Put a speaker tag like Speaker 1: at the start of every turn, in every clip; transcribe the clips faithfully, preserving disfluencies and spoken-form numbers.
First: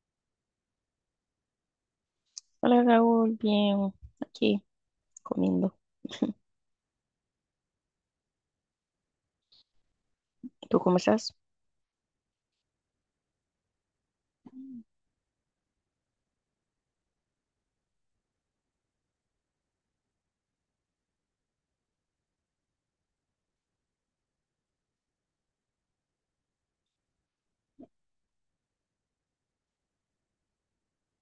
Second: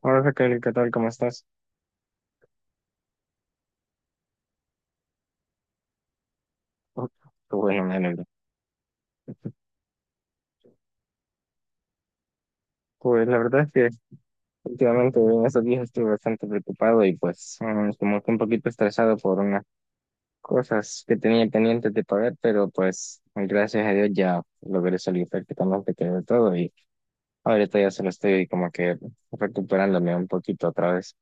Speaker 1: Hola Raquel, ¿qué tal? ¿Cómo estás?
Speaker 2: Hola Raúl, bien, aquí comiendo.
Speaker 1: Oh, qué bueno, me alegro.
Speaker 2: ¿Tú cómo estás?
Speaker 1: Pues la verdad es que últimamente en estos días estuve bastante preocupado y pues mm, como que un poquito estresado por unas cosas que tenía pendientes de pagar, pero pues gracias a Dios ya logré salir prácticamente que de todo y ahorita ya solo estoy como que recuperándome un poquito otra vez.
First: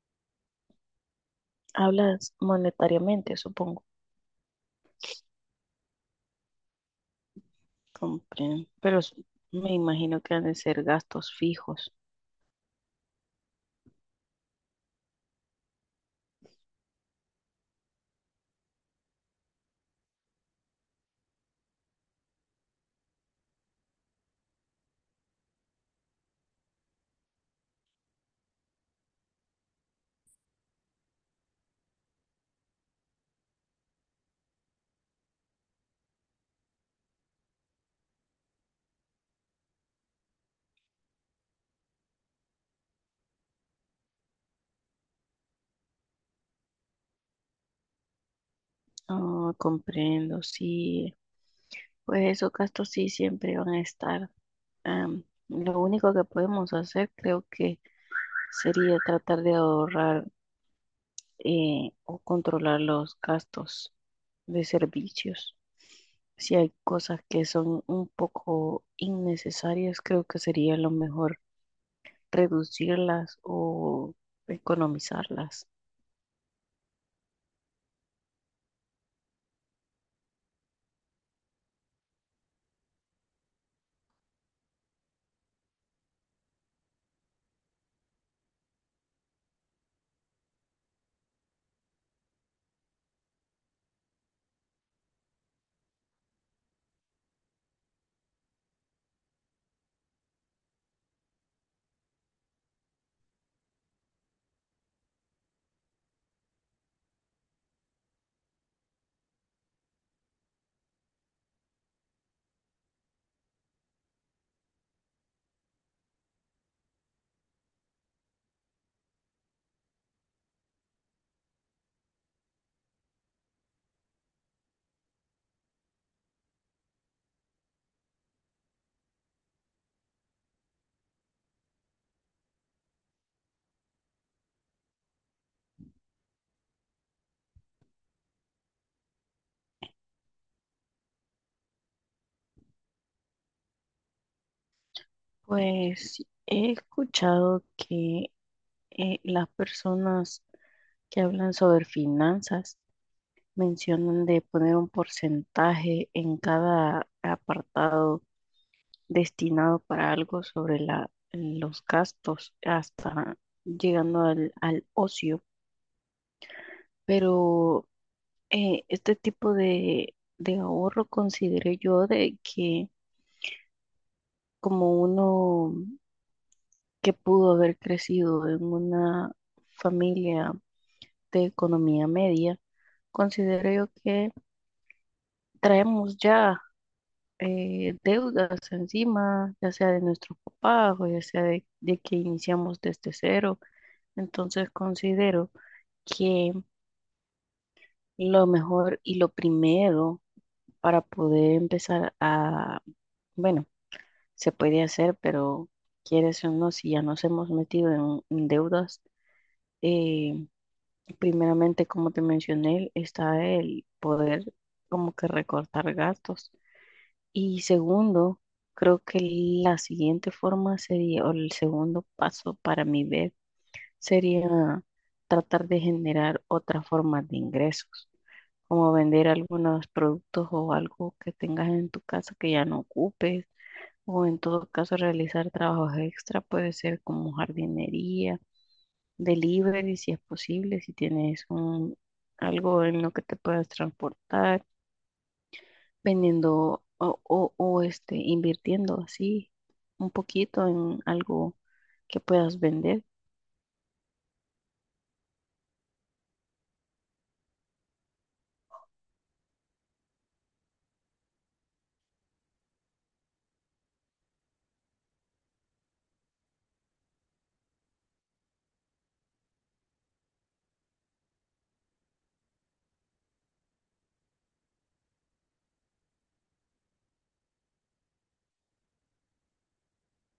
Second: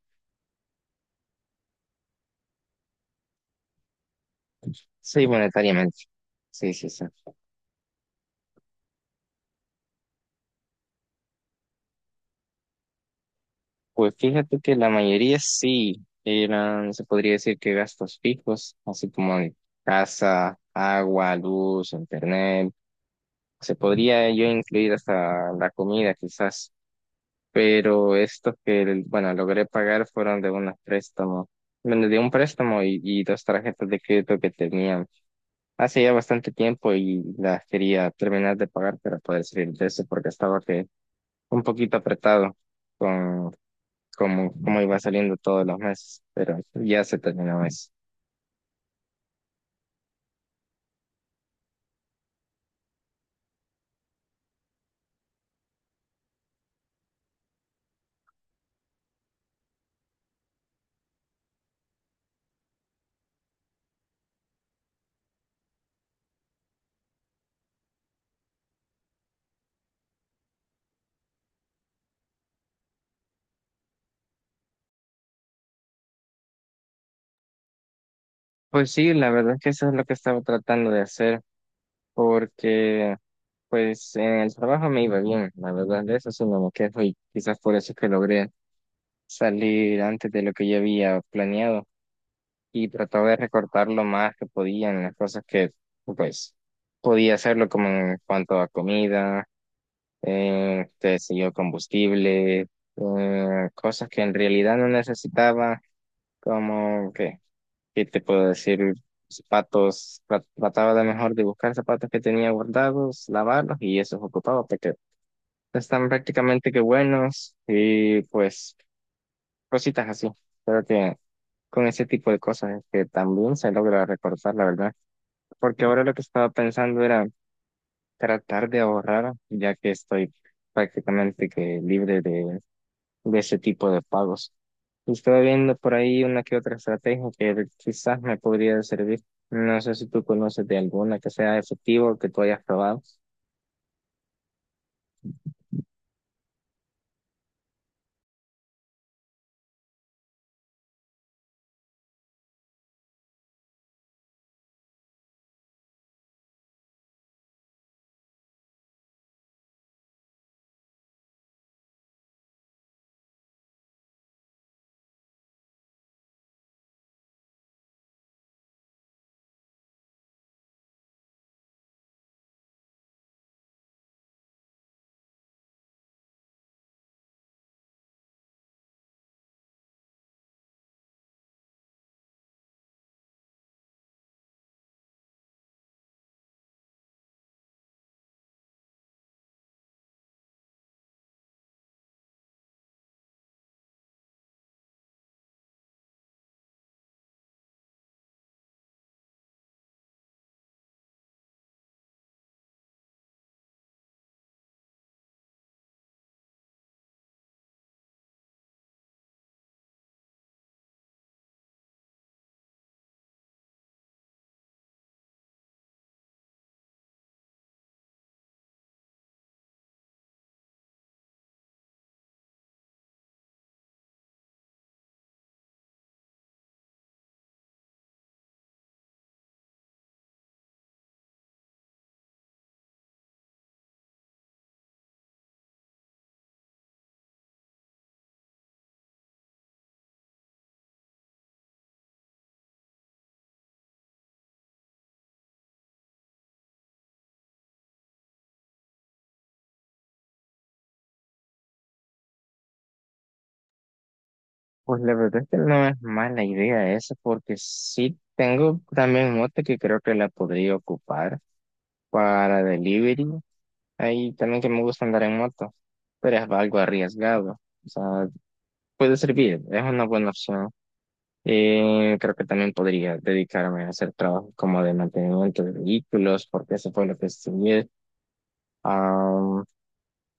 Speaker 2: Hablas monetariamente, supongo.
Speaker 1: Sí, monetariamente. Sí, sí, sí.
Speaker 2: Comprendo. Pero s- me imagino que han de ser gastos fijos.
Speaker 1: Pues fíjate que la mayoría sí eran, se podría decir que gastos fijos, así como de casa, agua, luz, internet. Se podría yo incluir hasta la comida quizás, pero estos que, bueno, logré pagar fueron de un préstamo, bueno, de un préstamo y, y dos tarjetas de crédito que tenían hace ya bastante tiempo y las quería terminar de pagar para poder salir de eso porque estaba que un poquito apretado como, como iba saliendo todos los meses, pero ya se terminó eso.
Speaker 2: Ah, comprendo, sí. Pues esos gastos sí siempre van a estar. Am, lo único que podemos hacer creo que sería tratar de ahorrar eh, o controlar los gastos de servicios. Si hay cosas que son un poco innecesarias, creo que sería lo mejor reducirlas o economizarlas.
Speaker 1: Pues sí, la verdad es que eso es lo que estaba tratando de hacer, porque pues en el trabajo me iba bien, la verdad, de eso sí no me quejo y quizás por eso es que logré salir antes de lo que yo había planeado y trataba de recortar lo más que podía en las cosas que pues podía hacerlo como en cuanto a comida, eh, qué sé yo, combustible, eh, cosas que en realidad no necesitaba. Como que, ¿qué te puedo decir? Zapatos, tra- trataba de mejor de buscar zapatos que tenía guardados, lavarlos y esos ocupaba porque están prácticamente que buenos y pues cositas así. Creo que con ese tipo de cosas es que también se logra recortar, la verdad. Porque ahora lo que estaba pensando era tratar de ahorrar, ya que estoy prácticamente que libre de de ese tipo de pagos. Y estoy viendo por ahí una que otra estrategia que quizás me podría servir. No sé si tú conoces de alguna que sea efectiva o que tú hayas probado.
Speaker 2: Pues he escuchado que eh, las personas que hablan sobre finanzas mencionan de poner un porcentaje en cada apartado destinado para algo sobre la, los gastos, hasta llegando al al ocio, pero eh, este tipo de, de ahorro consideré yo de que como uno que pudo haber crecido en una familia de economía media, considero yo que traemos ya eh, deudas encima, ya sea de nuestros papás o ya sea de, de que iniciamos desde cero. Entonces considero que lo mejor y lo primero para poder empezar a, bueno, se puede hacer, pero quieres o no, si ya nos hemos metido en, en deudas, eh, primeramente, como te mencioné, está el poder como que recortar gastos. Y segundo, creo que la siguiente forma sería, o el segundo paso para mi ver, sería tratar de generar otra forma de ingresos, como vender algunos productos o algo que tengas en tu casa que ya no ocupes o en todo caso realizar trabajos extra, puede ser como jardinería, delivery si es posible, si tienes un, algo en lo que te puedas transportar, vendiendo o, o, o este, invirtiendo así un poquito en algo que puedas vender.
Speaker 1: Pues la verdad es que no es mala idea esa, porque sí tengo también moto que creo que la podría ocupar para delivery. Ahí también que me gusta andar en moto, pero es algo arriesgado. O sea, puede servir, es una buena opción. Eh, creo que también podría dedicarme a hacer trabajos como de mantenimiento de vehículos, porque eso fue lo que estudié. Am,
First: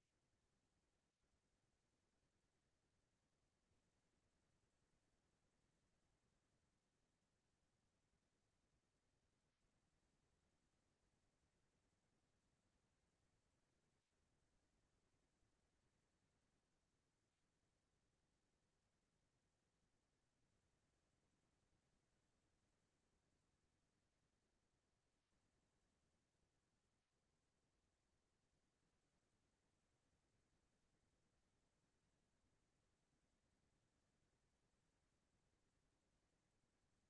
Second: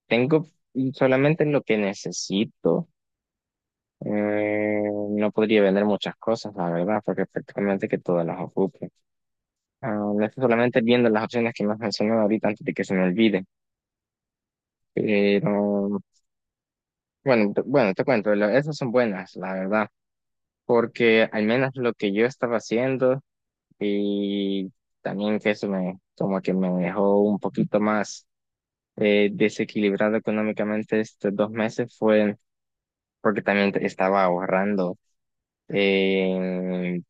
Speaker 1: tengo solamente lo que necesito. Eh, no podría vender muchas cosas, la verdad, porque prácticamente que todas las ocupo. Am, estoy solamente viendo las opciones que me has mencionado ahorita antes de que se me olvide. Pero bueno, te- bueno, te cuento, lo- esas son buenas, la verdad, porque al menos lo que yo estaba haciendo. Y también que eso me, como que me dejó un poquito más eh, desequilibrado económicamente estos dos meses fue porque también te- estaba ahorrando. Eh,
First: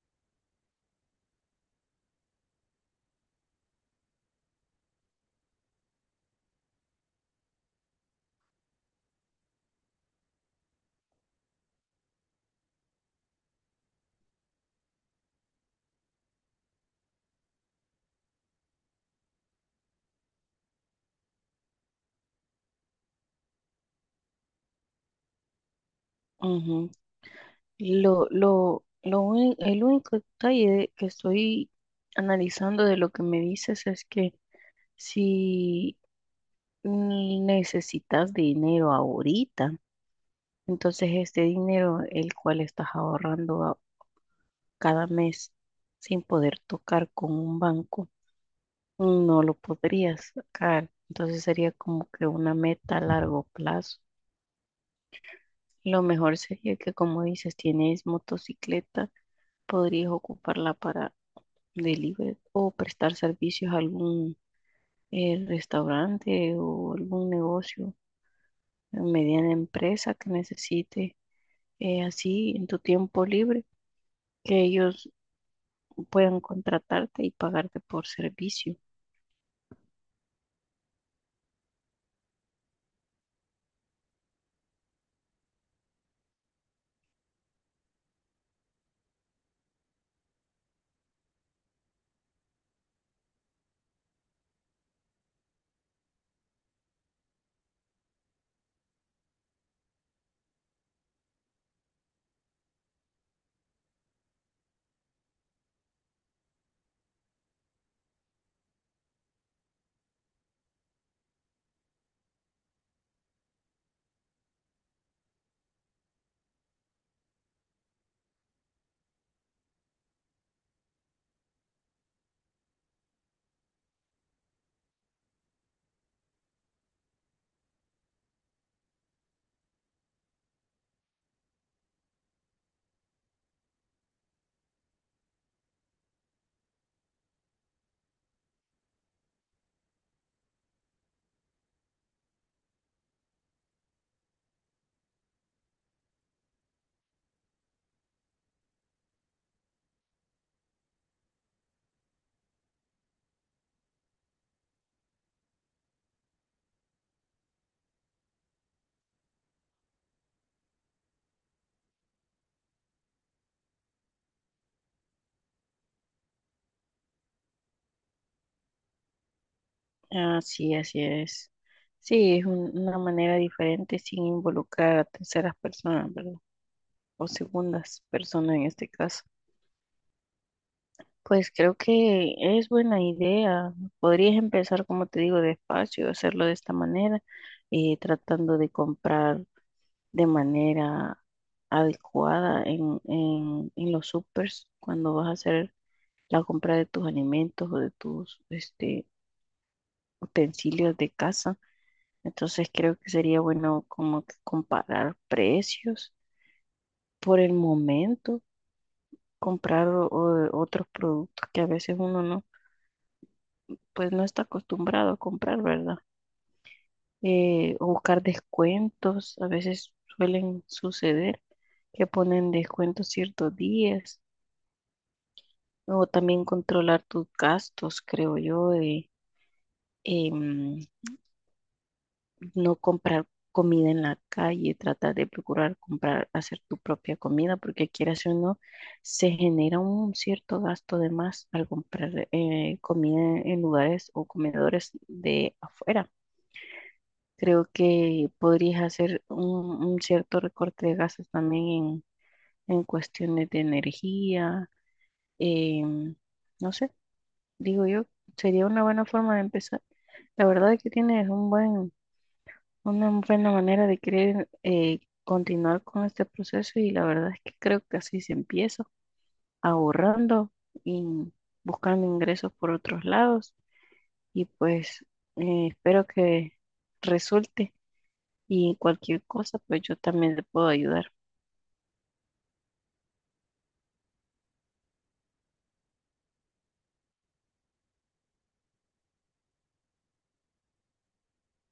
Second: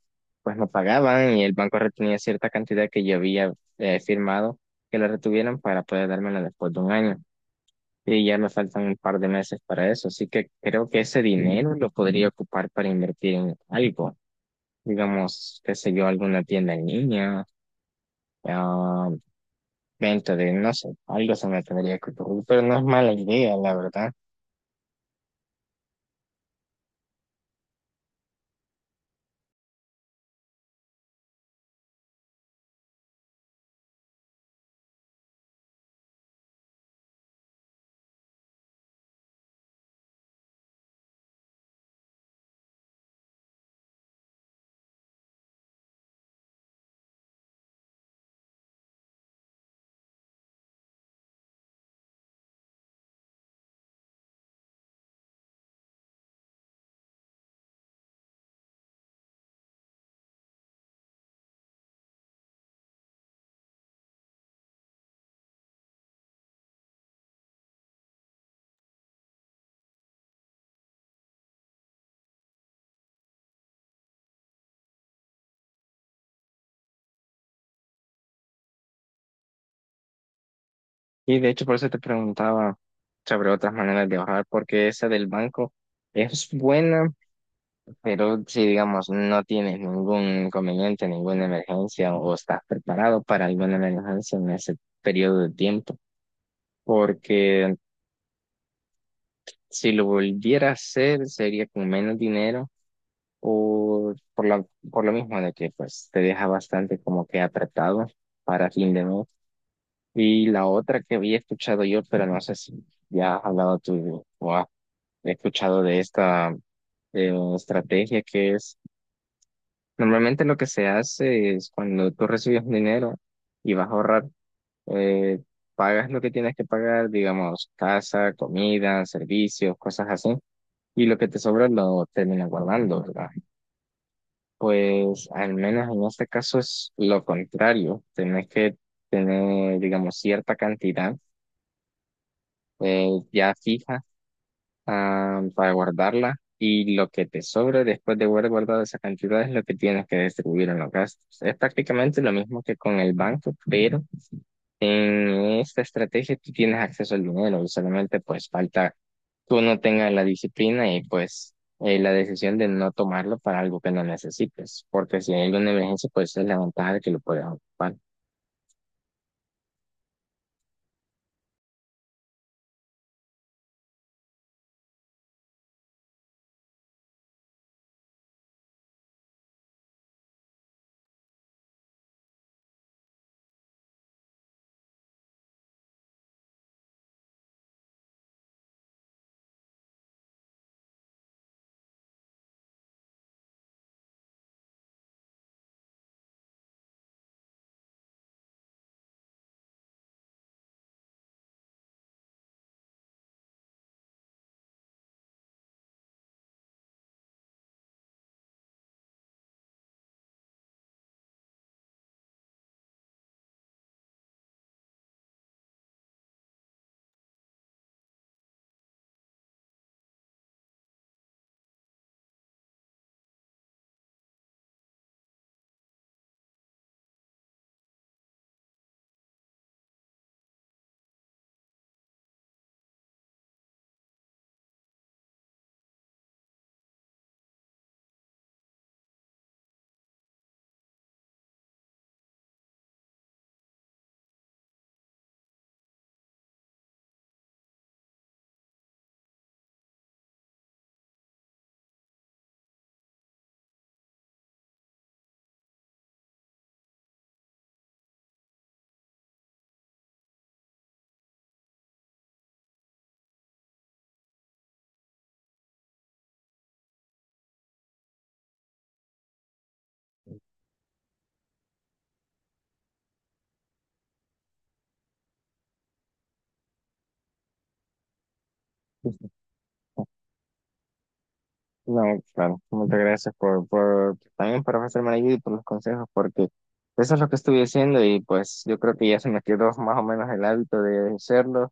Speaker 1: pues me pagaban y el banco retenía cierta cantidad que yo había eh, firmado que la retuvieran para poder dármela después de un año. Y ya me faltan un par de meses para eso. Así que creo que ese dinero lo podría ocupar para invertir en algo. Digamos, qué sé yo, alguna tienda en línea, ah, venta de, no sé, algo se me tendría que ocurrir, pero no es mala idea, la verdad.
Speaker 2: Ujú. Lo, lo, lo uni- el único detalle que estoy analizando de lo que me dices es que si necesitas dinero ahorita, entonces, este dinero, el cual estás ahorrando a- cada mes sin poder tocar con un banco, no lo podrías sacar. Entonces, sería como que una meta a largo plazo. Lo mejor sería que, como dices, tienes motocicleta, podrías ocuparla para delivery o prestar servicios a algún eh, restaurante o algún negocio, eh, mediana empresa que necesite eh, así en tu tiempo libre que ellos puedan contratarte y pagarte por servicio.
Speaker 1: Y de hecho por eso te preguntaba sobre otras maneras de ahorrar porque esa del banco es buena, pero si digamos no tienes ningún inconveniente, ninguna emergencia o estás preparado para alguna emergencia en ese periodo de tiempo, porque si lo volviera a hacer sería con menos dinero o por lo, por lo mismo de que pues te deja bastante como que apretado para fin de mes. Y la otra que había escuchado yo, pero no sé si ya has hablado tú o has escuchado de esta eh, estrategia que es, normalmente lo que se hace es cuando tú recibes un dinero y vas a ahorrar, eh, pagas lo que tienes que pagar, digamos, casa, comida, servicios, cosas así, y lo que te sobra lo terminas guardando, ¿verdad? Pues al menos en este caso es lo contrario, tenés que tener, digamos, cierta cantidad eh, ya fija ah, para guardarla y lo que te sobre después de haber guardado esa cantidad es lo que tienes que distribuir en los gastos. Es prácticamente lo mismo que con el banco, pero en esta estrategia tú tienes acceso al dinero, y solamente pues falta que uno tenga la disciplina y pues eh, la decisión de no tomarlo para algo que no necesites, porque si hay alguna emergencia pues es la ventaja de que lo puedes ocupar.
Speaker 2: Así, así es. Sí, es un- una manera diferente sin involucrar a terceras personas, ¿verdad? O segundas personas en este caso. Pues creo que es buena idea. Podrías empezar, como te digo, despacio, hacerlo de esta manera, eh, tratando de comprar de manera adecuada en, en, en los supers cuando vas a hacer la compra de tus alimentos o de tus este, utensilios de casa. Entonces creo que sería bueno como que comparar precios por el momento, comprar o- o- otros productos que a veces uno no, pues no está acostumbrado a comprar, ¿verdad? Eh, o buscar descuentos, a veces suelen suceder que ponen descuentos ciertos días, o también controlar tus gastos, creo yo, de, em, no comprar comida en la calle, tratar de procurar comprar, hacer tu propia comida, porque quieras o no, se genera un cierto gasto de más al comprar eh, comida en lugares o comedores de afuera. Creo que podrías hacer un, un cierto recorte de gastos también en, en cuestiones de energía, em, no sé, digo yo, sería una buena forma de empezar. La verdad es que tienes un buen. Una buena manera de querer eh, continuar con este proceso y la verdad es que creo que así se empieza, ahorrando y buscando ingresos por otros lados y pues eh, espero que resulte y cualquier cosa pues yo también le puedo ayudar.
Speaker 1: No, claro, muchas gracias por, por también por ofrecerme la ayuda y por los consejos, porque eso es lo que estuve haciendo y pues yo creo que ya se me quedó más o menos el hábito de hacerlo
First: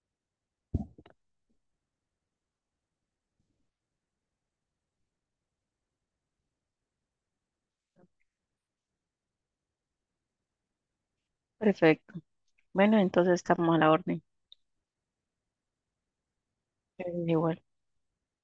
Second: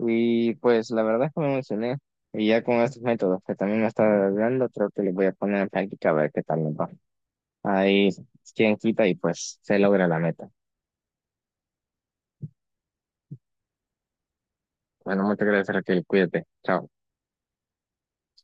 Speaker 1: y pues la verdad es que me emocioné y ya con estos métodos que también me está dando, creo que les voy a poner en práctica a ver qué tal me va. Ahí quien quita y pues se logra la meta.
Speaker 2: Perfecto. Bueno, entonces estamos a la orden.
Speaker 1: Bueno, muchas gracias, Raquel, cuídate, chao.
Speaker 2: Eh, Igual.